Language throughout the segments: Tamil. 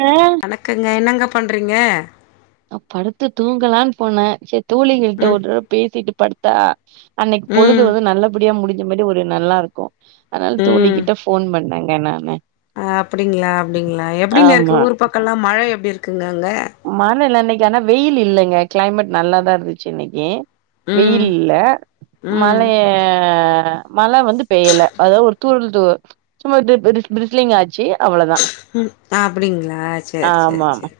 ஆ வணக்கங்க என்னங்க பண்றீங்க நா படுத்து தூங்கலானு போனே சரி தோழிகள்ட்ட ம் ஒருடவ பேசிட்டு படுத்தா அன்னைக்கு பொழுது ம் வந்து நல்லபடியா முடிஞ்ச மாரி ஒரு நல்லாருக் கு அதனால தோழிகிட்ட போன் பண்ணங்க நானு ஆ அப்டிங்ளா அப்டிங்ளா எப்டிங்க ஆமா இருக்கு ஊர் பக்கம்லா மழ எப்டி இருக்குங்க அங்க மழல்ல இன்னைக்கு ஆனா வெயில் இல்லைங்க க்ளைமேட் நல்லாதா இருந்துச்சு இன்னைக்கு ம் வெயில் இல்ல ம் மழைய மழை வந்து பெய்யல அதாவது ஒரு தூரல் தூ சும்மா பிரிஸ்லிங்க் ஆச்சு அவ்ளதா ம் அப்டிங்களா சேர் சேர் ஆமா சேர்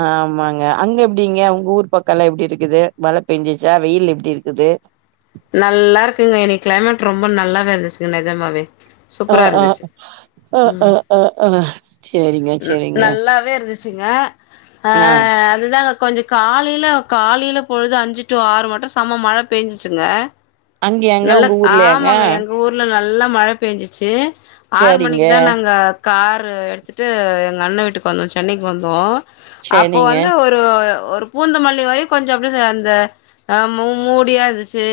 ஆமாங்க அங்க எப்டிங்க உங்க ஊர் பக்கலா எப்டி இருக்குது மழ பெஞ்சிச்சா வெயில் எப்டி இருக்குது நல்லா இருக்குங்க இனி க்ளைமேட் ரொம்ப நல்லாவே இருந்துச்சுங்க நெஜமாவே ஆ சூப்பரா ஆ இருந்துச்சு அ அ ம் அ அ சேரிங்க சேரிங்க நல்லாவே இருந்துச் சிங்க அ ஆ அது அதுதாங்க கொஞ்சோ காலைல காலைல பொழுது அஞ்சு டூ ஆறு மட்டு செம மழ பெஞ்சுச்சுங்க அங்கயாங்க நல்ல உங்க ஊர்லயாங்க ஆமாங்க எங்க ஊர் நல்லா மழை பெஞ்சுச்சு ஆறு சேரிங்க மணிக்கு தா நாங்க காரு எடுத்துட்டு எங்க அண்ணன் வீட்டுக்கு வந்தோ சென்னைக்கு வந்தோ அப்போ சேரிங்க வந்து ஒரு ஒரு ஒரு பூந்தமல்லி வரையு கொஞ்ச அப்படியே அந்த மூடியா இருந்துச்சு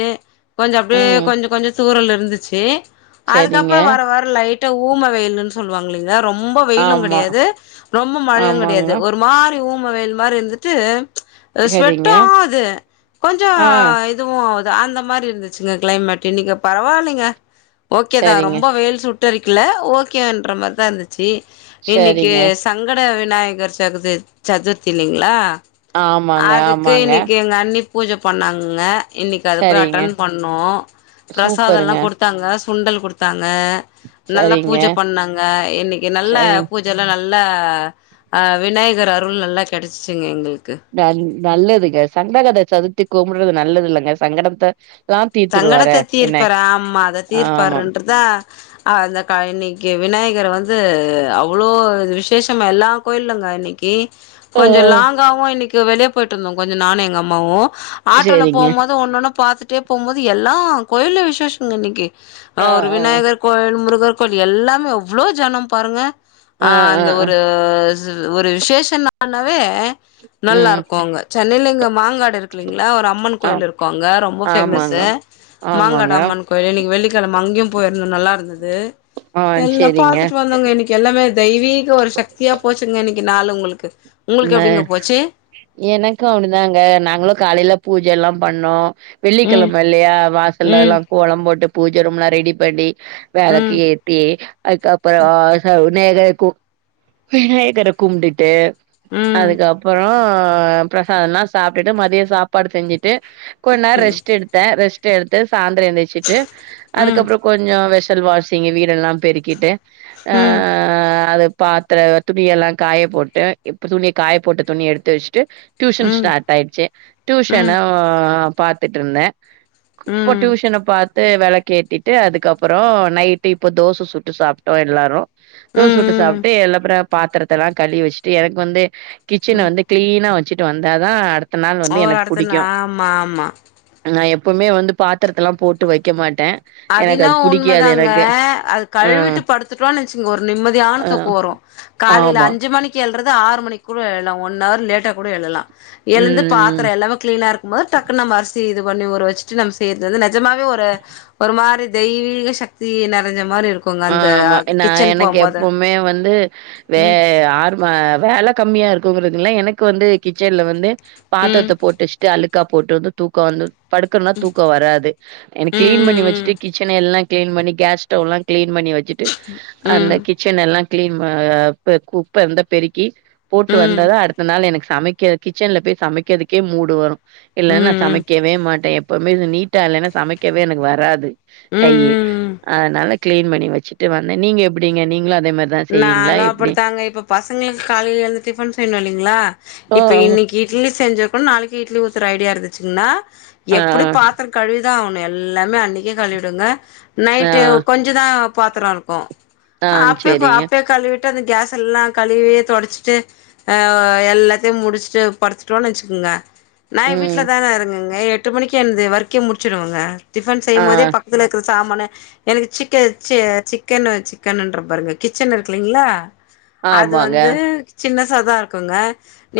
கொஞ்ச அப்படியே ம் கொஞ்ச கொஞ்ச அப்டி தூரல இருந்துச்சு சேரிங்க அதுக்கப்புற வர வர லைட்டாக ஊம வெயிலுன் சொல்லுவாங்க இல்லைங்களா ரொம்ப வெயிலு ஆமா கிடையாது ரொம்ப மழையு ஆமாங்க கிடையாது ஒரு ஒரு மாரி ஊம வெயில் மாரி இருந்துட்டு சேரிங்க ஸ்வெட்டு ஆது கொஞ்சோ ஆ இதுவு அந்த மாரி இருந்துச்சுங்க கிளைமேட் இன்னைக்கு பரவாயில்லைங்க ஓகே தா சரிங்க ரொம்ப வேல் சுட் சுட்டேரிக்கல ஓகேன்ரமாரி தா இருந்துச்சு இன்னைக்கு சரிங்க சங்கட விநாயகர் சதிர் சதுர்த்தி இல்லைங்களா ஆமாங்க அதுக்கு ஆமாங்க இன்னைக்கு எங்க அன்னி பூஜை பண்ணாங்கங்க இன்னைக்கு அத போய் சரிங்க அட்டன் பண்ணோ பிரசாதல்லா சூப்பருங்க குடுத் த்தாங்க சுண்டல் குடுத்தாங்க நல்ல சரிங்க பூஜ பண்ணாங்க இன்னைக்கு நல்ல சரிங் பூஜ ல்லா நல்லா ஆ விநாயகர் அருள் நல்லா கிடைச்சிச்சுங்க எங்களுக்கு ந நல்லதுங்க சங்கடகதை சதுத்தி கும்பிட்றது நல்லது இல்லங்க சங்கடத்தை சங்கடத்தை தீர்ப்பாரு ஆமா அதை ஆமா தீர்ப்பாருன்றதா ஆ அந்த க இன்னைக்கி விநாயகர் வந்து அவ்வளோ இது விசேஷமாக எல்லா கோயில்லங்க இன்னைக்கி ஆ கொஞ்ச லாங்காவு இன்னைக்கு வெளியே போயிட்டு இருந்தோ கொஞ்ச நானு எங்க அம்மாவு ஆட்டோல சேரிங்க போகும் போது ஒன்னு ஒன்னு பாத்துட்டே போம்போது எல்லா கோயில்ல விசேஷங்க இன்னைக்கு ஆ ஒரு ஆ விநாயகர் கோவில் முருகர் கோவில் எல்லாமே எவ்ளோ ஜனம் பாருங்க ஆ அந்த ஒரு ஒரு விசேஷம்னாவே நல்லா ம் இருக்கு அங்க சென்னையில இங்க மாங்காடு இருக்குல்லைங்களா ஒரு அம்மன் ஆ கோயில் இருக்கு அங்க ரொம்ப ஆமாங்க ஃபேமஸ்ஸு மாங்காடு ஆமாங்க அம்மன் கோயில் இன்னைக்கு வெள்ளிக்கிழமை அங்கேயும் போயிருந்த நல்லா இருந்தது ஆ எல்லாம் செரிங்க பாத்துட்டு வந்தோங்க இன்னைக்கு எல்லாமே தெய்வீக ஒரு சக்தியா போச்சுங்க இன்னைக்கு நாளு உங்களுக்கு உங்களுக்கு நே எப்படிங்க போச்சு எனக்கு அப்படிதாங்க நாங்களு காலையில பூஜை எல்லாம் பண்ணோ ம் வெள்ளிக்கிழம இல்லையா வாசல்ல ம் எல்லா கோலம் போட்டு பூஜை ரூம்ல்லா ரெடி பண்ணி ம் விளக்கு ஏத்தி அதுக்கப்புறோ விநாயகர விநாயகர கும்ட்டுட்டு ம் அதுக்கப்புறோ பிரசாதம் எல்லா சாப்ட்டுட்டு மதிய சாப்பாடு செஞ்சுட்டு கொஞ்ச நேர ரெஸ்ட் எடுத்தே ரெஸ்ட் எடுத்து சாய்ந்தர எந்திரிச்சிட்டு ம் அதுக்கப்புற கொஞ்ச வெஷல் வாஷ் ங் வீடெல்லா பெருக்கிட்டு ஆ ம் அத பா க்குற துணி எல்லா காய போட்டு இப்ப துணிய காய போட்டு துணிய எடுத்து வெச்ட்டு டியூஷன் ம் ஸ்டார்ட் ஆயிச்சி ம் ம் டியூஷனா பாத்துட்ருந்தே இப்போ ம் டியூஷன பாத்து வெளக்கேத்தி ட்டு அதுக்கப்பறோ நைட்டு இப்போ தோச சுட்டு சாப்ட்டோ எல்லாரும் தோச சுட்டு ம் சாப்ட்டு எல்லப்ற பாத்தரத்தல்லா கழுவி வச்சுட்டு எனக்கு வந்து கிச்சன்ல வந்து கிளீனா வச்சுட்டு வந்தாதா அடுத்த நாள் வந்து ஒரு எனக்கு இடத்துல புடிக்கும் ஆமா ஆமா நா எப்பவுமே வந்து பாத்தரத்த எல்லா போட்டு வைக்க மாட்டே அது எனக்கு என்னவோ புடிக்காது உண்மதாங்க எனக்கு அது அ கழுவிட்டு படுத்துட்டோன்னு நைச்சுங்க ஒரு நிம்மதியான அ தூக்கம் வரும் காலைல ஆமா அஞ்சு மணிக்கு எழுறது ஆறு மணி கூட எழுலாம் ஒன்ர் லேட்டா கூட எழுலாம் ம் எழுந்து ம் பாத்தரம் எல்லாமே கிளீனா இருக் போது டக்கு நம்ம அரிசி இது பண்ணி ஊற வச்சுட்டு நம்ம செய்யறது வந்து நெஜமாவே ஒரு ஒரு மாரி தெய்வீக சக்தி நெறஞ்ச மாரி இருக்கும் ஆ ஆமா நா எனக்கு எப்பவுமே வந்து வே ம் ஆறு ஆ வேல கம்மியா இருக்குங்கிறதுல்ல எனக்கு வந்து கிச்சன்ல வந்து ம் பாத்தரத்த போட்டு ட்டு அழுக்கா போட்டுட்டு தூக்கம் வந்து படுக்கறனா தூக்கம் வராது எனக்கு ம் கிளீன் பண்ணி ம் வச்சுட்டு கிச்சன எல்லா கிளீன் பண்ணி கேஸ் ஸ்டவ்ல்லா கிளீன் பண்ணி வச்சுட்டு அந்த ம் கிச்சன் எல்லாம் கிளீன் ஆ குப்ப இருந்தா பெருக்கி ம் போட்டு ம் வந்தாதா அடுத்த நாள் எனக்கு சமைக்க கிச்சன்ல போய் சமைக்கிறதுக்கே மூடு வரும் ம் இல்லன்ன ம் ம் சமை நிக்கவே மாட்டே எப்பவுமே நீட்டா இல்லன்னா சமைக்கவே எனக்கு வராது கையி ம் ம் அதனால கிளீன் பண்ணி வெச்சிட்டு வந்த நீங்க எப்டிங்க நீங்களும் அதே மாரி நானும் அப்படித்தாங்க இப்போ பசங்களுக்கு காலைல எழுந்து டிஃபன் செய்யணும் இல்லிங்களா ஆ இப்ப இன்னிக்கி இட்லி செஞ்ச பொன் நாளைக்கு இட்லி ஊத்துற ஐடியா இருந்துச்சுன்னா ஆ எப்டி பாத்தர கழுவிதா ஆகணும் எல்லாமே அன்னிக்கே கழுவிடுவங்க ஆ நைட்டு கொஞ் கொஞ்சதா பாத்ரோ இருக்கும் ஆ ஞ் பெர்ப்ப அப்பே கழுவிட்டு அந்த கேஸ் எல்லாம் கழுவி தொடச்சிட்டு ஆ எல்லாத்தியும் முடிச்ட்டு படுத்துட்டோன்னு வெச்சுக்கோங்க நா ம் வீட்ல தான இருங்குங்க எட்டு மணிக்கு எனது வொர்க்கே முடிச்சுடுவங்க டிஃபன் ஆ செய்யும் போதே பக்க இதுல இருக்குற சாமான்ன எனக்கு சிக்கன் சீ சிக்கன் சிக்கனுன்ற பாருங்க கிச்சன் இருக்குலீங்களா அது ஆமாங்க வந்து சின்னசாதா இருக்குங்க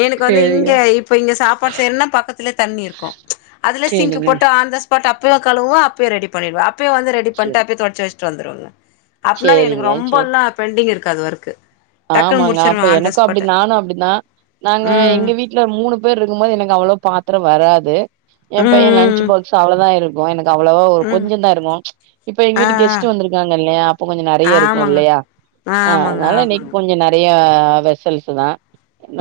எனக்கு வந்து சேரிங்க இங்க இப்போ இங்கே சாப்பாடு செய்றன்னா பக்கத்துலே தண்ணி இருக்கும் அதிலே சிங்க் சேரிங்க போட்டு ஆன் த ஸ்பாட் அப்பவே கழுவுவ அப்பய ரெடி பண்ணிடுவ அப்பயே வந்து ரெடி பண்ட்ட அப்பயே தொடச்சி வெச்ட்டு வந்துடுவங்க ஆப் ஃபுல்லாவே சேரிங்க எனக்கு சேரி ரொம்போல்லா பெண்டிங் இருக்காது ஒர்க்கு டக்குன்னு ஆமாங்க முடிச்சிருவ அப்ப ஆன் த எனக்கும் அப்டி ஸ்பாட்டு நானும் அப்டின்னா நாங்க ம் எங்க வீட் வீட்ல மூணு பேர் இருக்கும் போது எனக்கு அவ்ளோவா பாத்தரம் வராது ஏ ம் பையே லன்ச் ம் பாக்ஸ் அவ்ளோதா இரு க்கு எனக்கு அவ்ளோவா ஒரு ம் ம் கொஞ்சந்தா இருக்கும் இப்ப எங்க ஆ வீட்டுக்கு கெஸ்ட் வந்துருக்காங்க இல்லயா அப்போ கொஞ்சம் நறைய இருக்கும் இல்லயா ஆ ஆமங்க ஆமங்க ஆ நெறைய வெசல்ஸ் தா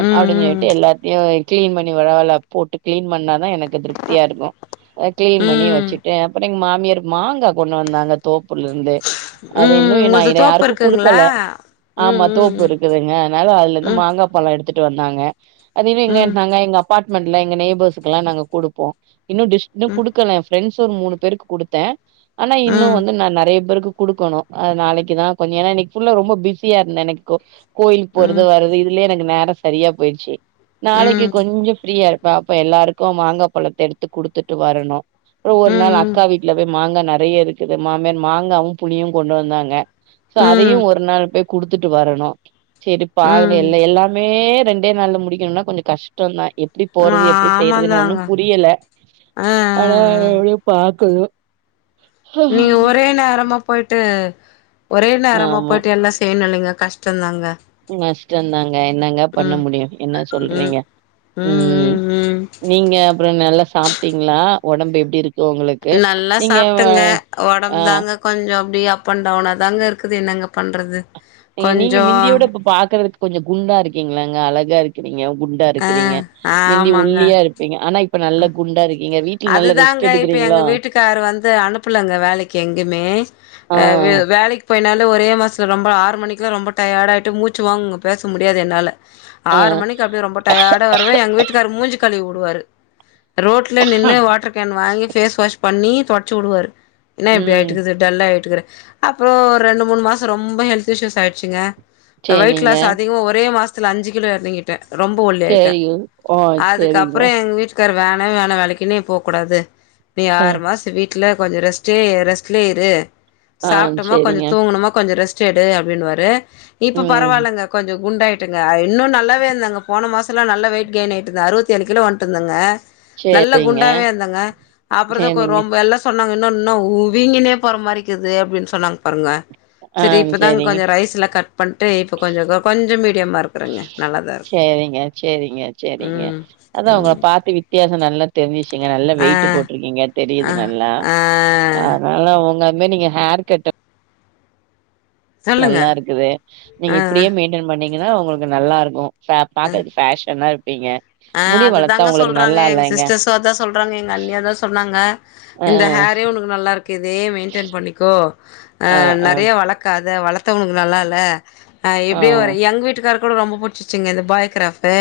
ம் ம் அப்டின்னுட்டு எல்லாத்தியு கிளீன் பண்ணி வரவல போட்டு கிளீன் பண்ணாதா எனக்கு திருப்தியா இருக்கும் கிளீன் பண்ணி ம் வெச்சிட்டு அப்பற எங்க மாமியார் மாங்கா கொண்டு வந்தாங்க தோப்புலருந்தே அது ம் இன்னும் நா உங்கள்து இது தோப்பு யாருக்கும் இருக்குங்களா குடுக்கல ம் ஆமா தோப்பு ம் இருக்குதுங்க அதனால அதுல இருந்து ம் மாங்கா பழம் எடுத்துட்டு வந்தாங்க அதுவே ம் இங்க ம் அங்க எங்க அப் அபார்ட்மெண்ட்ல எங்க நெய்பர்ஸ்குலா நாங்க குடுப்போ இன்னும் டிஷ்னு குடுக்கல ப்ரெண்ட்ஸ் ஒரு மூணு பேருக்கு குடுத்தே ஆனா இன்னும் ம் வந்து நா நறைய பேருக்கு குடுக்கணும் அது நாளைக்கு தா கொஞ்ச ஏன்னா இன்னிக்கி ஃபுல்லா ரொம்ப பிஸியா இருந்தே எனக்கு கொ கோயிலுக்கு போர்றது ம் ம் வர்றது இதுலயே எனக்கு நேரோ செரியா போயிட்ச்சி நாளைக்கு ம் கொஞ்ச ஃப்ரீயா இரு பாப்ப எல்லாருக்கு மாங்கா பழத்த எடுத்து குடுத்துட்டு வரணு ஒவ்வொரு நாள் ம் அக்கா வீட்டுல போய் மாங்கா நெறைய இருக்குது மாமியார் மாங்காவு புளியு கொண்டு வந்தாங்க சோ ம் அதையு ம் ஒரு நாள் போய் குடுத்துட்டு வரணு செரி பாகல ம் எல்ல எல்லாமே ரெண்டு ரெண்டே நாள்ல முடிக்கணுனா கொஞ்சோ கஷ்டோதா எப்பிடிப் போறது எப்பிடிப் செய்யறதுன்னு ஒண்ணு ஆமாந்தாங்க புரியல ஆ ஆ ஆனா ஆ எவ்ளோ பாக்கணு நீங்க ஒரே நேரமா போயிட்டு ஒரே நேரமா ஆமா போயிட்டு எல்லா செய்யணு இல்லைங்க கஷ் ட்டுந்தாங்க ம் நஷ்டோந்தாங் க என்னங்க பண்ண முடியு என்ன ம் சொல்றீங்க ம் நீங்கப் அப்புறோ நல்லா சாப்பிட்டிங்களா ஒடம்பு எப்டி இருக்கு உங்களுக் நல்லா சாப்ட்டங்க உடம்பு தாங்கக் கொஞ்சோ அப்டியே அப் அண்ட் டவுன்னாதாங்க இருக்குது என்னங்க பண்றது எங்க நீங்க கொஞ்சோ மிந்தியோட இப்ப பாக்குறதுக்கு கொஞ்சோ குண்டா இருக்கீங்களாங்க அழகா இருக் க்குறீங்க குண்டா ஆ இருக்கிறீங்க முந்தி ஆமாங்க. ஒல்லியா இருப்பீங்க ஆனா இப்ப நல்லா குண்டா இருக்கீங்க வீட் அதுதாங்க இப்ப எங்க வீட்டுக்காரு வந்து அனுப்புலங்க வேலைக்கு எங்கேயுமே ஆ [unintelligible] வேலைக்கு போய்னால ஒரே மாசத்துல ரொம்ப ஆறு மணிக்கல ரொம்ப டயர்ட்டா ஆயிட்டு மூச்சு வாங்கு பேச முடியாது என்னால ஆ ஆறு மணிக்கு அப்டியே ரொம்ப டயர்டா வருவ எங்க வீட்டுக்காரு மூஞ்சி கழுவி விடுவாரு ரோட்ல நின்னு நின்னு வாட்டர் கேன் வாங்கி பேஸ் வாஷ் பண்ணி தொடச் உடுவாரு என்ன இப்டி ம் ஆய்ட்டுகுது டல்லாயிட்டுக்குற அப்றோ ஒரு ரெண்டு மூணு மாசோ ரொம்ப ஹெல்த் இஸ்யூஸ் ஆயிடுச்சுங்க அ வெயிட் சேரிங்க லாஸ் அதிகமா ஒரே மாஸ்த்ல அஞ்சு கிலோ இறங்கி டே ரொம்ப ஒல்லி ஆய்ட்டே சேரிங்க ஆ சேரிங்க அதுக்கப்றோ எங்க வீட் காரு வேணவே வேண வேலைக்கு நீ போ கூடாது நீ ஆ ஆறு மாசோ வீட் ட்ல கொஞ்சோ ரெஸ்டே ரெஸ்ட்லே இரு ஆ சாப்ட்டமோ கொஞ்சோ சேரிங்க தூங்ணோமா கொஞ்சோ ரெஸ் ச்சேடு அப்டினுவாரு இப்ப ம் பரவால்லங்க கொஞ்சோ குண்டாயிட்டங்க அ இன்னு நல்லாவேந்தாங்க போன மாசோல்ல நல்ல வெயிட் கெயின் ஆய்ட்டுதா அறுவத்தி ஏழு கிலோ வன்ட்டுந்தங்க நல்ல சரிங்க குண்டாவேருந்தாங்க அப்றோ தா கொ சேரிங்க ரொம் எல்லாஸ் சொன்னாங்க இன்னொன்னா ஊ வீங்கினே போற மாரிக்குது அப்டினு சொன்னாங்க பாருங்க ஆ செரி இப்போ தாங்க சேரிங்க கொஞ்சோ ரைஸ்ஸுலா கட் பண்ட்டு இப்போ கொஞ்சோ கொ கொஞ்சோ மீடியமா இருக்றங்க நல்லா தா இருக் சேரிங்க சேரிங்க சேரிங்க அதா உங்கள ம் பாத்து விட் வித்யாசோ நல்லா தெரிஞ்சிச்சுங்க நல்லா ஆ வெயிட்டு போட்ருக்கீங்க தெரியுது ஆ நல்லா ஆ ஆனாலு உங்களமே நீங்க ஹேர் கட்டு சொல்லுங்க நல்லாருக்குது நீங்க ஆ ஆ இப்டியே மெயின்டெய்ன் பண்ணீங்கன்னா உங்ளுக்கு நல்லாருக்கு சா பாக்கதுக்கு ஃபேஷனா இருப்பீங்க அ முடி வளத்தா அதுதாங்க உங்களுக்கு சொல்றாங்க நல்லா எங்க இல்லைங்க சிஸ்டர்ஸு அதா சொல்றாங்க எங்க அண்ணியு அதா சொன்னாங்க அ இந்த ஹேரே உனக்கு நல்லாருக்கு இதே மெயின்டென் பண்ணிக்கோ அ நெறைய வளக்காத வளத்தவங்ளுக்கு நல்லா இல்ல அ எப்டியே வர எங்க வீட்டுக்காரு கூட ரொம்ப பிடிச்சிச்சுங்க இந்த பாய்கிராஃபு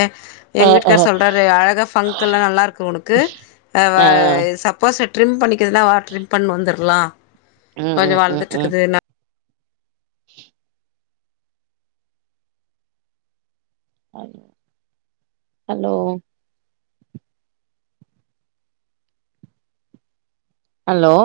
அ எங்க வீட் அ காரு சொல்றாரு அழக ஃபங்கு எல்லா நல்லாருக்கு உனுக்கு அ வ சப் போச ட்ரிம் பண்ணிக்கிறதுன்னா வா ட்ரிம் பண்ணு வந்தர்லா ம் கொஞ்சோ ம் ம் ம் வளந்திட்ருக்குது நா அ ஹலோ அலோ